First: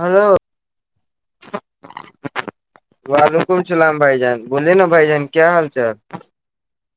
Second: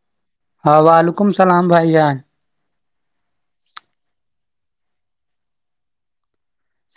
Hello ہاں وعلیکم السلام بھائی جان وعلیکم اللام بھائی جان بوولے نا بھائی جان کیا حال چال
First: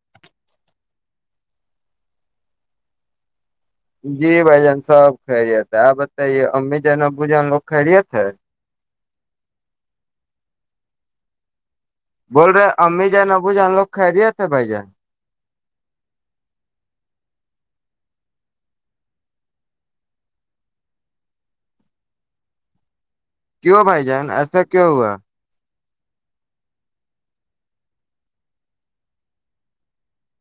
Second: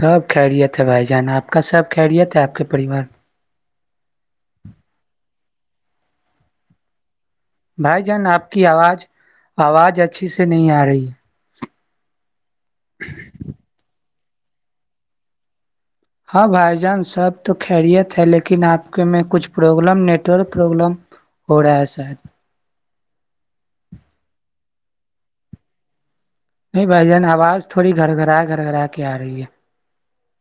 سب خیریت ہے بھائی جان آپ کا سب خیریت ہے آپ کے پریوار جی بائی جان سب خرییا تھا آ بتائی امی جن بھائی جان آپ کی آواز آواز اچھی سے نہیں آ رہی بول رہے امی جائ ن ابو جائان لوگ خریییاتے ہیں بھائی جان ہاں بھائی جان سب تو خیریت ہے لیکن آپ میں کچھ پرابلم نیٹورک پرابلم ہو رہا ہے شاید کیوں بھائی جان ایسا کیوں ہوا نہیں بھائی جان آواز تھوڑی گھر گھرا گھر گرا کے آ رہی ہے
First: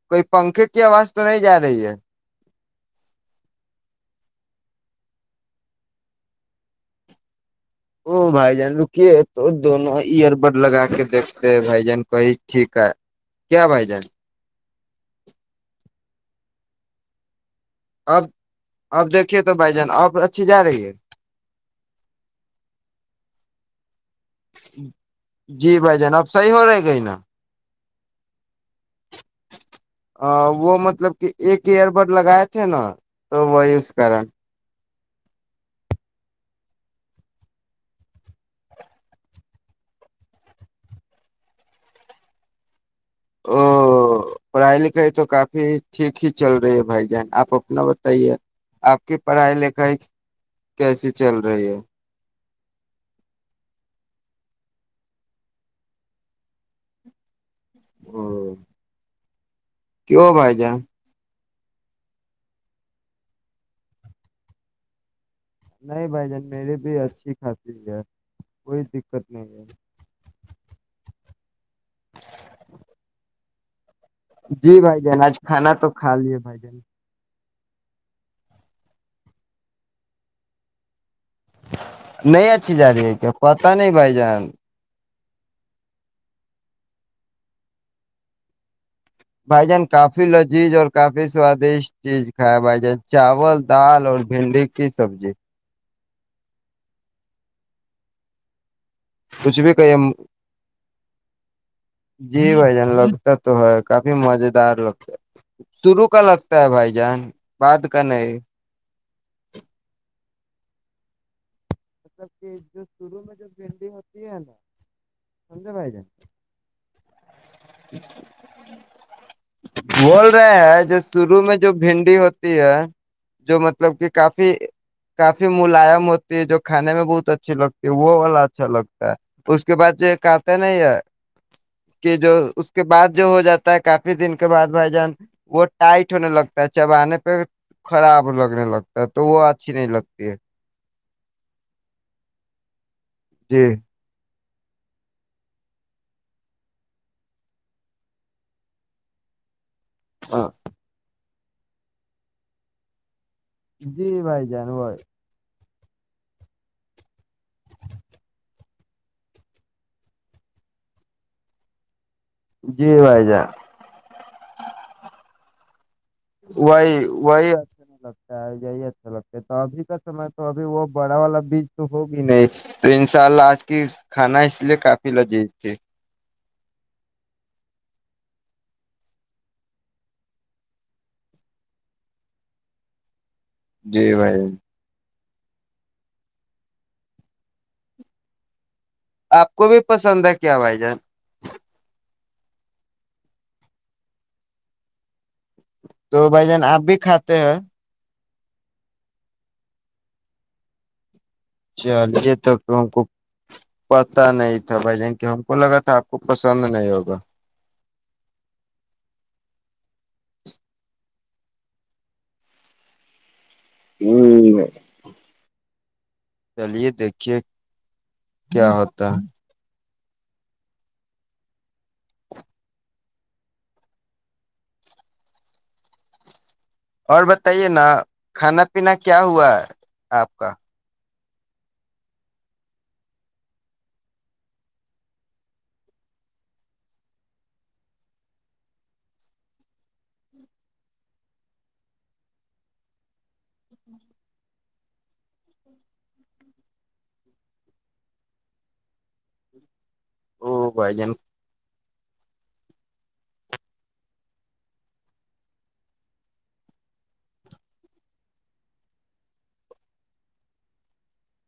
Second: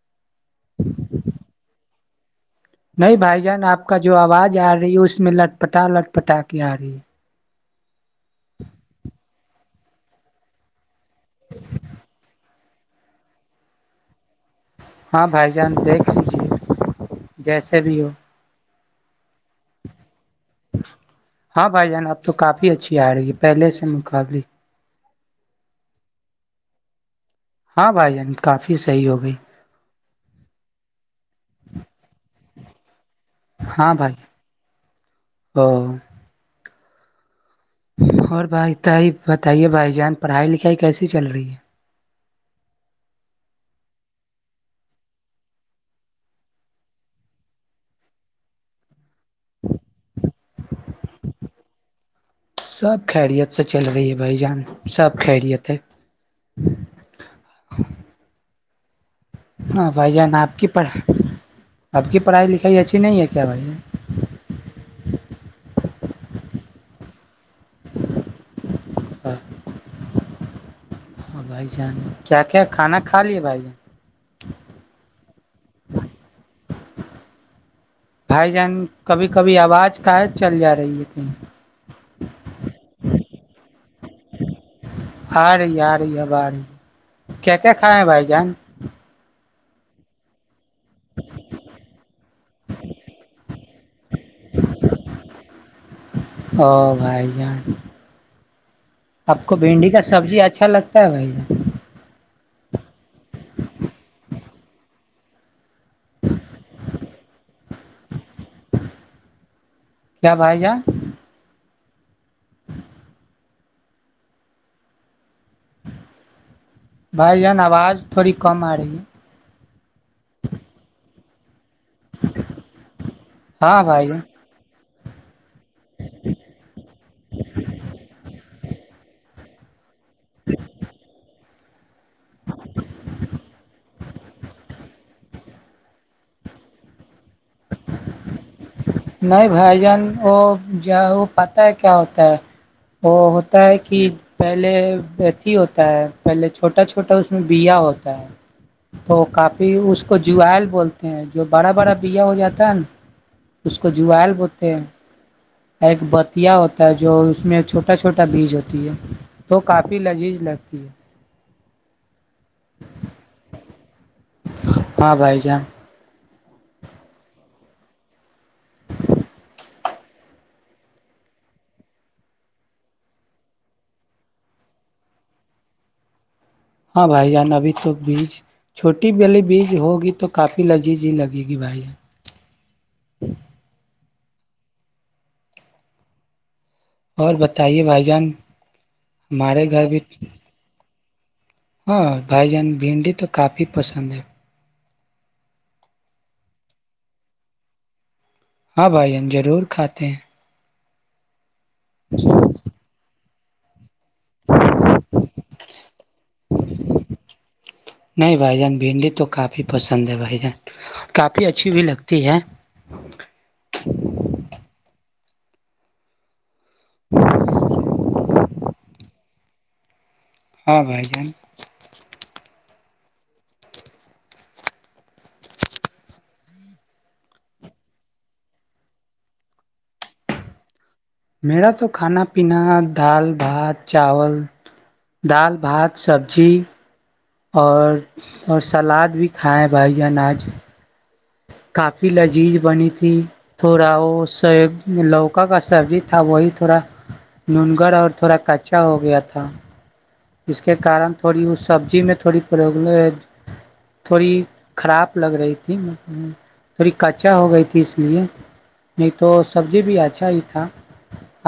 کوئی پنکھے کی آواز تو نہیں جا رہی ہے نہیں بھائی جان آپ کا جو آواز آ رہی ہے اس میں لٹ پٹا لٹ پٹا کے آ رہی ہے او بھائی جان رکیے تو دونوں ایئر بڈ لگا کے دیکھتے بھائی جان کہی ٹھیک ہے کیا بھائی جان ہاں بھائی جان دیکھ لیج جیسے بھی ہو اب اب دیکھیے تو بھائی جان آپ ہاں بھائی جان اب تو کافی اچھی آ رہی ہے پہلے سے مقابل جی بھائی جان اب صحیح ہو رہے گئی نا ہاں بھائی جان کافی سے ا وہ مطلب کہ ایک ایئر بڈ لگایا تھا جی نا تو وہ کر بھائی ہاں اور بھائی طائف بتائیے بھائی جان پڑھائی لکھائی کیسی چل رہی ہے او پڑھائی لکھائی تو کافی ٹھیک ہی چل رہی ہے بھائی جان آپ اپنا بتائیے آپ کی پڑھائی لکھائی کیسی چل رہی ہے سب خیریت سے چل رہی ہے بھائی جان سب خیریت ہے [inaudible] ہاں بھائی جان آپ کی پڑھا اب کی پڑھائی لکھائی اچھی نہیں ہے کیا بی ہے نہیں بھائی جان میری بھی اچھی خاصی [inaudible] کوئی دقت نہیں ہے بھائی جان کیا کیا کھانا کھا لیا بھائی جان جی بھائی جان آج کھانا تو کھا لیا بھائی جان بھائی جان کبھی کبھی آواز کا چل جا رہی ہے کہیں نہیں اچھی جا رہی ہے کیا پتہ نہیں بھائی جان آرے آ رہے اب رہ کیا کیا کائے ہیں بھائی جان بھائی جان کافی لذیذ اور کافی سوادشٹ چیز کھیا بھائی جان چاول دال اور بھنڈی کی سبزی او بھائی جان آپ کو کچھ بھی بھنڈی کہیے کا سبزی اچھا لگتا ہے بھائی جی بھائی جان لگتا تو ہے کافی مز دار لگتا ہے شروع کا لگتا ہے بھائی جان بعد کا نہیں کیا بھائی جان [unintelligible] سمجھے بھائی جان بھائی جان آواز تھوڑی کم آ رہی ہے بول رہے ہیں جس شروع میں جو بھنڈی ہوتی ہے جو ہاں مطلب بھائی کہ جان کافی کپ ملائم ہوتی ہے جو کہ بہت اچھیے لگتی ہیں وہ والا اچھا لگتا ہے اس کے بعد جی کہتے نہیں ہے کہ جو اس کے بعد جو ہو جاتا ہے کافی دن کے بعد بھائی جان وہ ٹائٹ ہونے لگتا ہے چبانے پہ خراب لگنے لگتا ہے تو وہ نہیں اچھی بھائی جان لگتی وہ ہے کیا وہ پتہ ہے کیا ہوتا ہے وہ ہوتا جی ہے کہ پہلےتھی ہوتا ہے پہلے چھوٹا چھوٹا اس میں بیا ہوتا ہے تو کاپ بھی اس کو جوئیل بولتے ہیں جو بڑا بڑا بیا ہو جاتا ہے نا اس کو جی جول بھائی جان بوتے ہیں وہ ایک بتیا ہوتا ہے جو اس میں چھوٹا چھوٹا بیج ہوتی ہے تو کافی لذیذ لگتی ہے جی بھائی جان ہاں بھائی جان وہی وہی اچھا نہیں لگتا ہے یہی اچھا لگتا ہے تو ابھی کا سمے تو ابھی وہ بڑا والا بھی تو ہوگی نہیں تو ان شاء اللہ آج کی کھانا اس لیے کافی لجیذ تھی ہاں بھائی جان ابھی تو بیج چھوٹی والی بیج ہوگی تو کافی لذیذ ہی لگے گی بھائی جی بھائی اور بتائیے بھائی جان آپ کو ہمارے بھی گھر پسند ہے کیا بھائی جان ہاں بھائی جان بھنڈی تو کافی پسند ہے تو بھائی جان آپ بھی کھاتے ہیں ہاں بھائیین ضرور کھاتے ہیں چلیے تک ہم کو پتاہ نہیں تھا بھائی جان کی ہم کو لگا تھا آپ کو پسند نہیں ہوگا نہیں بھائی جان بھنڈی تو کافی پسند ہے بھائی جن کافی اچھی بھی لگتی ہے ہوں چلیے دیکھیے کیا ہوتا ہے؟ ہاں بھائی جان اور بتائیے نا کھانا پینا کیا ہوا ہے آپ کا میرا تو کھانا پینا دال بھات چاول دال بھات سبزی اور اور سلاد بھی کھائیں بھائی جانان آج کافی لذیذ بنی تھی تھوڑا وہ س لوکا کا سبزی تھا وہی تھوڑا ننگرڑ اور تھوڑا کچا ہو گیا تھا اس او کے بھائی جان کارن تھوڑی اس سبزی میں تھوڑی پرابلم تھوڑی خراب لگ رہی تھی تھوڑی کچا ہو گئی تھی اس لیے نہیں تو سبزی بھی اچھا ہی تھا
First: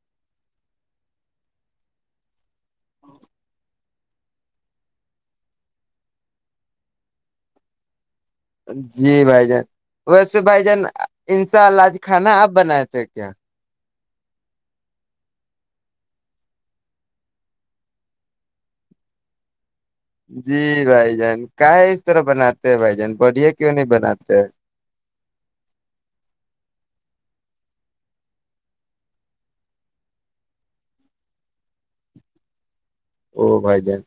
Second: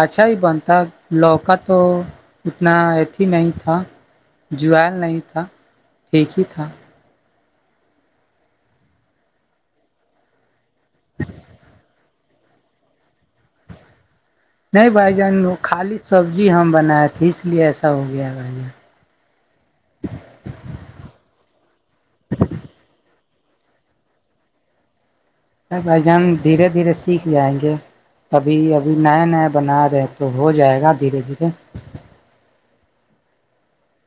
اچھا ہی بنتا لوکا تو اتنا اتھی ہی نہیں تھا تھا جل نہیں تھا ٹھیک ہی تھا جی بھائی جان ویسے بھائی جان ان شاءج کھانا آپ بنائے تھے کیا نہیں بھائی جان وہ خالی سبزی ہم بنائے تھے اس لیے ایسا ہو گیا بھائی جان جی بھائی جان کا ہے اس طرح بناتے ہیں بھائی جان بڑیا کیوں نہیں بناتے ہیں ر بھائی جان دھیرے دھیرے سیکھ جائیں گے ابھی ابھی نیا نیا بنا رہے ہیں تو ہو جائے گا دھیرے دھیرے او بھائی جان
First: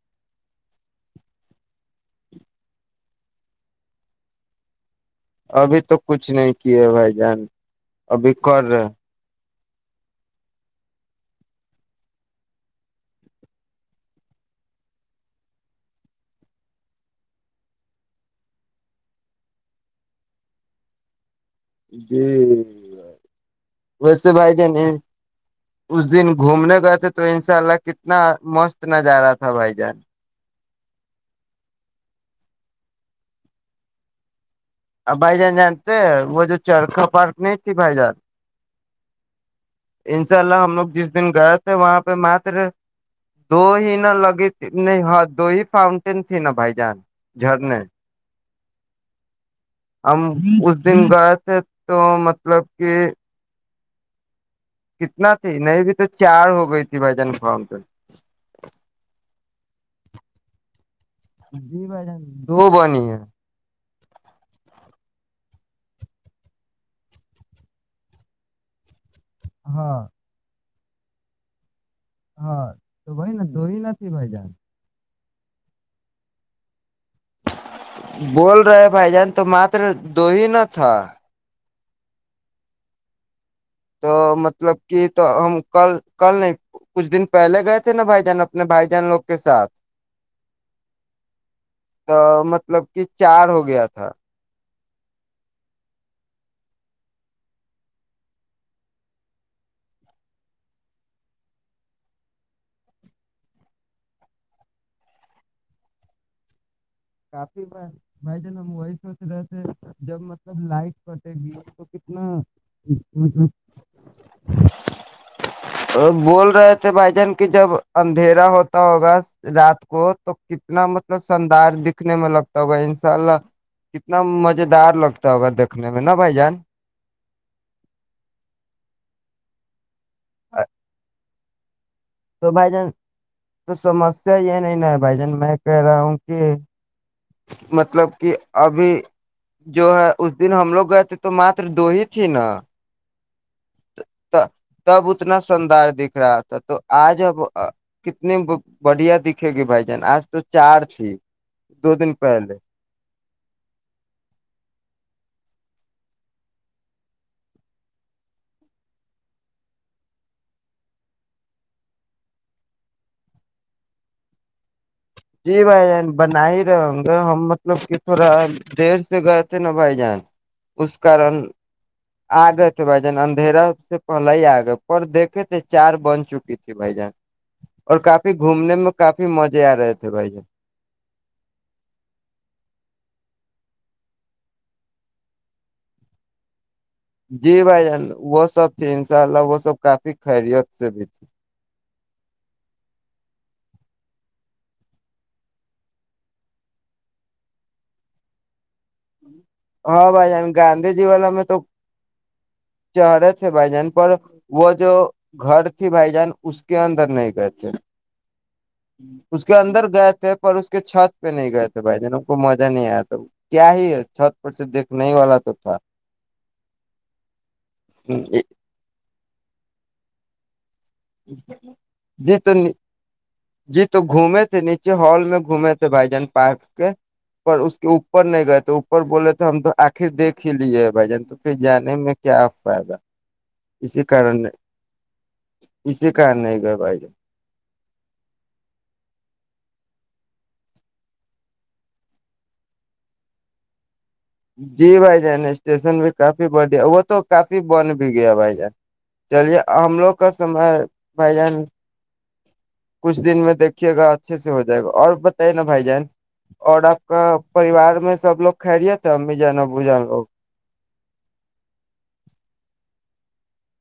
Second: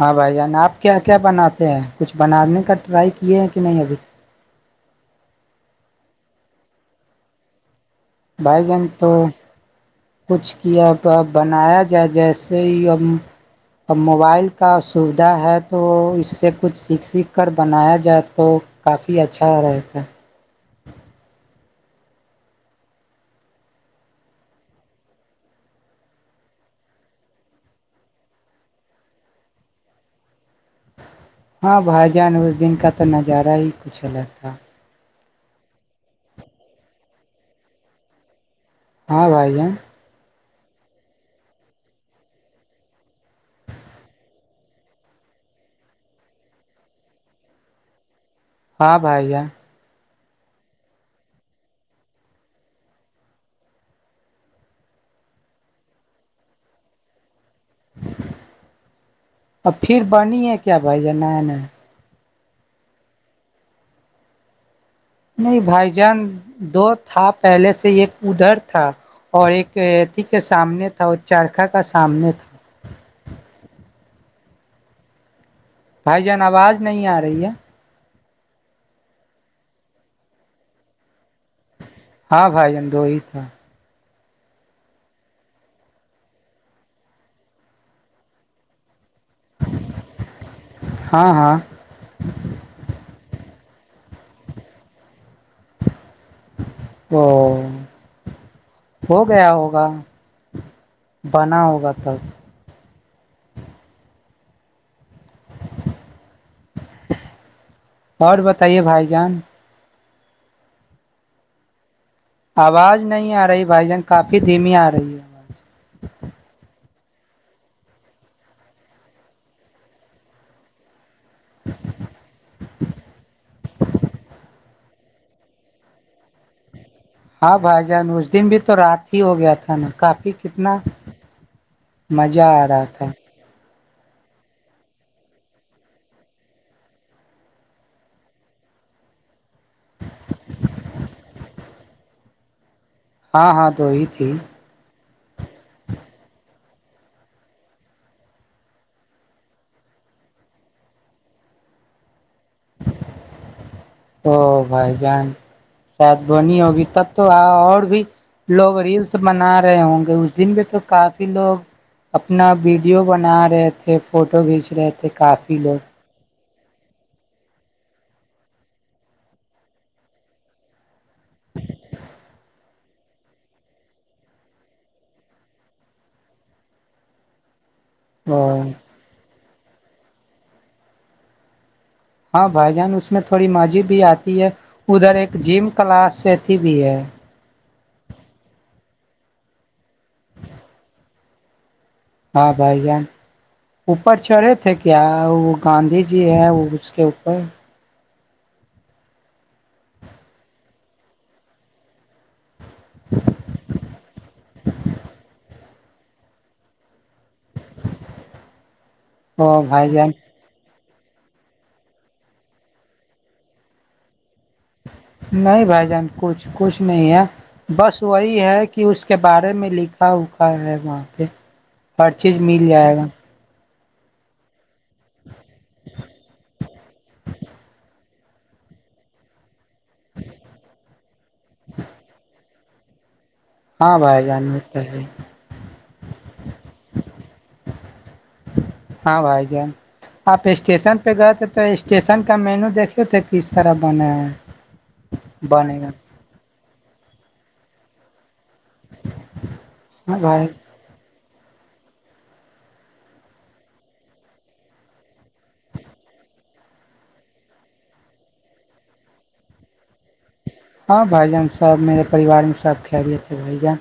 ہاں بھائی جان آپ کیا کیا بناتے ہیں کچھ بنانے کا ٹرائی کیے ہیں کہ نہیں ابھیک ابھی تو کچھ نہیں کیے بھائی جان ابھی بھائی کر جان رہے تو کچھ کیا اب بنایا جائے جیسے ہی ا ا موبائل کا سویدھا ہے تو اس سے کچھ سیکھ سیکھ کر بنایا جائے تو کافی اچھا رہتا ہے جی ویسے بھائی جان اس دن گھومنے گئے تھے تو ان شاء اللہ کتنا مست نظارا تھا بھائی جان ہاں بھائی جان اس دن کا تو نظارہ ہی کچلاگ تھا آ بائی جان جانتے ہیں وہ جو چرخا پارک نہیں ت بائی جان ہاں بھائی جان انشاء اللہ ہم لوگ جس دن گئے تھے وہاں پہ مات دو ہی ن لگی نہیں ہاں دو ہی فاؤنٹین تھی نا بھائی جان جھرنے ہاں بھائییا ہم اس دن گئے تھے تو مطلب کہ کتنا تھی نہیں بھی تو چار ہو گئی تھی بھائی جان فاؤنٹین اب پھر بنی ہے کیا بھائی جانانا تو بنی ہے نہیں بھائی جان دو تھا پہلے سے ایک ادھر تھا اور ایک ہاں تھی کے سامنے چارخا کا سامنے تھا ہاں تو وہھائی نا دئی نہ بائی جان بھائی جان آواز نہیں آ رہی ہے بول رہے بھائی جان تو مات دو ہی ن تھا ہاں بھائی جان دو ہی تھا تو مطلب کہ تو ہم کل کل نہیں کچھ دن پہلے گئے تھے نا بھائی جان اپنے بھائی جان لوگ کے ساتھ ہاں ہاں تو مطلب کہ چار ہو گیا تھا او ہو گیا ہوگا بنا ہوگا تب آپ ب اور بائی جن ہم بتائیے ویس بھائی وس جان رہے جب مطلب لائٹ کٹے گی تو ک آواز نہیں آ رہی بھائی جان کافی دھیمی آ رہی ہے آواز بول رہے بھائی جان کی جب اندھیرا ہوتا ہوگا رات کو تو کتنا مطب [unintelligible] تا ہو ان شاء اللہ کتنا مزے ڈر لگتا ہوگا دیکھنے میں نا بھائی جان ہاں بھائی جان اس دن بھی تو رات ہی ہو گیا تھا نا کافی کتنا [unintelligible] مزہ تو آ بھائی رہا جان تھا تو سمسیا یہ نہیں ن بھائی جان میں کہہ رہا ہوں کہ مطلب کہ ابھی جو ہے اس دن ہم لوگ گئے تھے تو مات دو ہی تھی نا ہاں ہاں تو ہی تھی تب اتنا شاندار دکھ رہا تھا تو آج اب کتنی بڑھیا دکھے گی بھائی جان آج تو چار تھی دو دن پہلے او بھائی جان سات بنی ہوگی تب تو اور بھی لوگ ریلس بنا رہے ہوں گے اس دن بھی تو کافی لوگ اپنا ویڈیو بنا رہے تھے فوٹو کھینچ رہے تھے کافی جی بھائی لوگ جن بن ہی گے ہم مطلب کہ تھوڑا دیر سے گئے تھے نا بھائی جان اس کارن آ گئے تھے بھائی جان اندھیرا سے پہل ہی آ گئے پر دیکھے تھے چار بن چکی تھی بھائی جان اور کافی اور گھومنے میں کافی مز جیار تھے بائی جے ہاں بھائی جان اس میں تھوڑی مضی بھی آتی ہے ادھر ایک جم کلاس تھی جی بھائی جان وہ سب تھی ان شاء اللہ وہ سب کافی خیریت سے بھی تھی ہاں بھائی جان اوپر چڑھے تھے کیا وہ گاندھی جی ہیں وہ اس کے اوپر ہاں بھائی گاندھی جی واللا میں تو چہرے تھے بھائی جان پر وہ جو گھر بھائی جان اس کے اندر نہیں گئےتے اس کے او اندر بھائی جان گئے تھے پر اس چھت پہ نہیں گئے تھے بھائی جنوں کو مزہ نہیں آیا تھا کیا ہی ہے چھت پر سے دیکھنے ہی والا تو نہیں تھا بھائی جان کچھ کچھ نہیں ہے بس وہی ہے کہ اس کے بارے میں لکھا اکھا ہے وہاں پہ ہر جی چیز تو مل جائے گا جی تو گھومے تھے نیچے جب ہال میں گھومے تھے بھائی جان پارک کے پر اس کے اپر اوپ نہیں گئے تو اوپر بولے تھے ہم تو آخر دیکھ ہی لیے بھجن تو پھر جانے میں کیا فائدہ ہاں اسی بھائی جانور تو ہے اس نہیں بے ہاں بھائی جان آپ اسٹیشن پہ گئے تھے تو اسٹیشن کا مینو دیکھے تھے کس طرح بنا ہو جی بھائی جین اسٹیشن بھی کافی بڑیا ہے وہ تو کافی بن بھی گیا بھائی چلیے ہم لوگ ہاں کا بھائی سمے بھائی جان کچھ دن میں دیکھیے گا اچھے سے ہو جائے گا اور بتے نا بھائی جان اور آپ کا پریوار میں سب لوگ خیریت امی جانبو جان لوگ ہاں بھائی جان سب میرے پریوار میں سب کھل تھے بائی جان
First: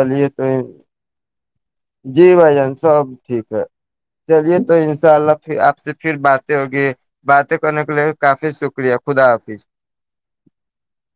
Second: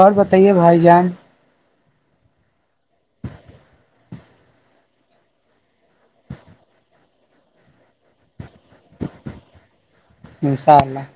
اور تو بتائیے بھائی جان جی بھائی جان سب ٹھیک ہے چلیے تو ان شاء اللہ پھر آپ سے پھر باتیں ہوگی باتیں کرنے کے لیے کافی شکریہ خدا حافظ انشاءاللہ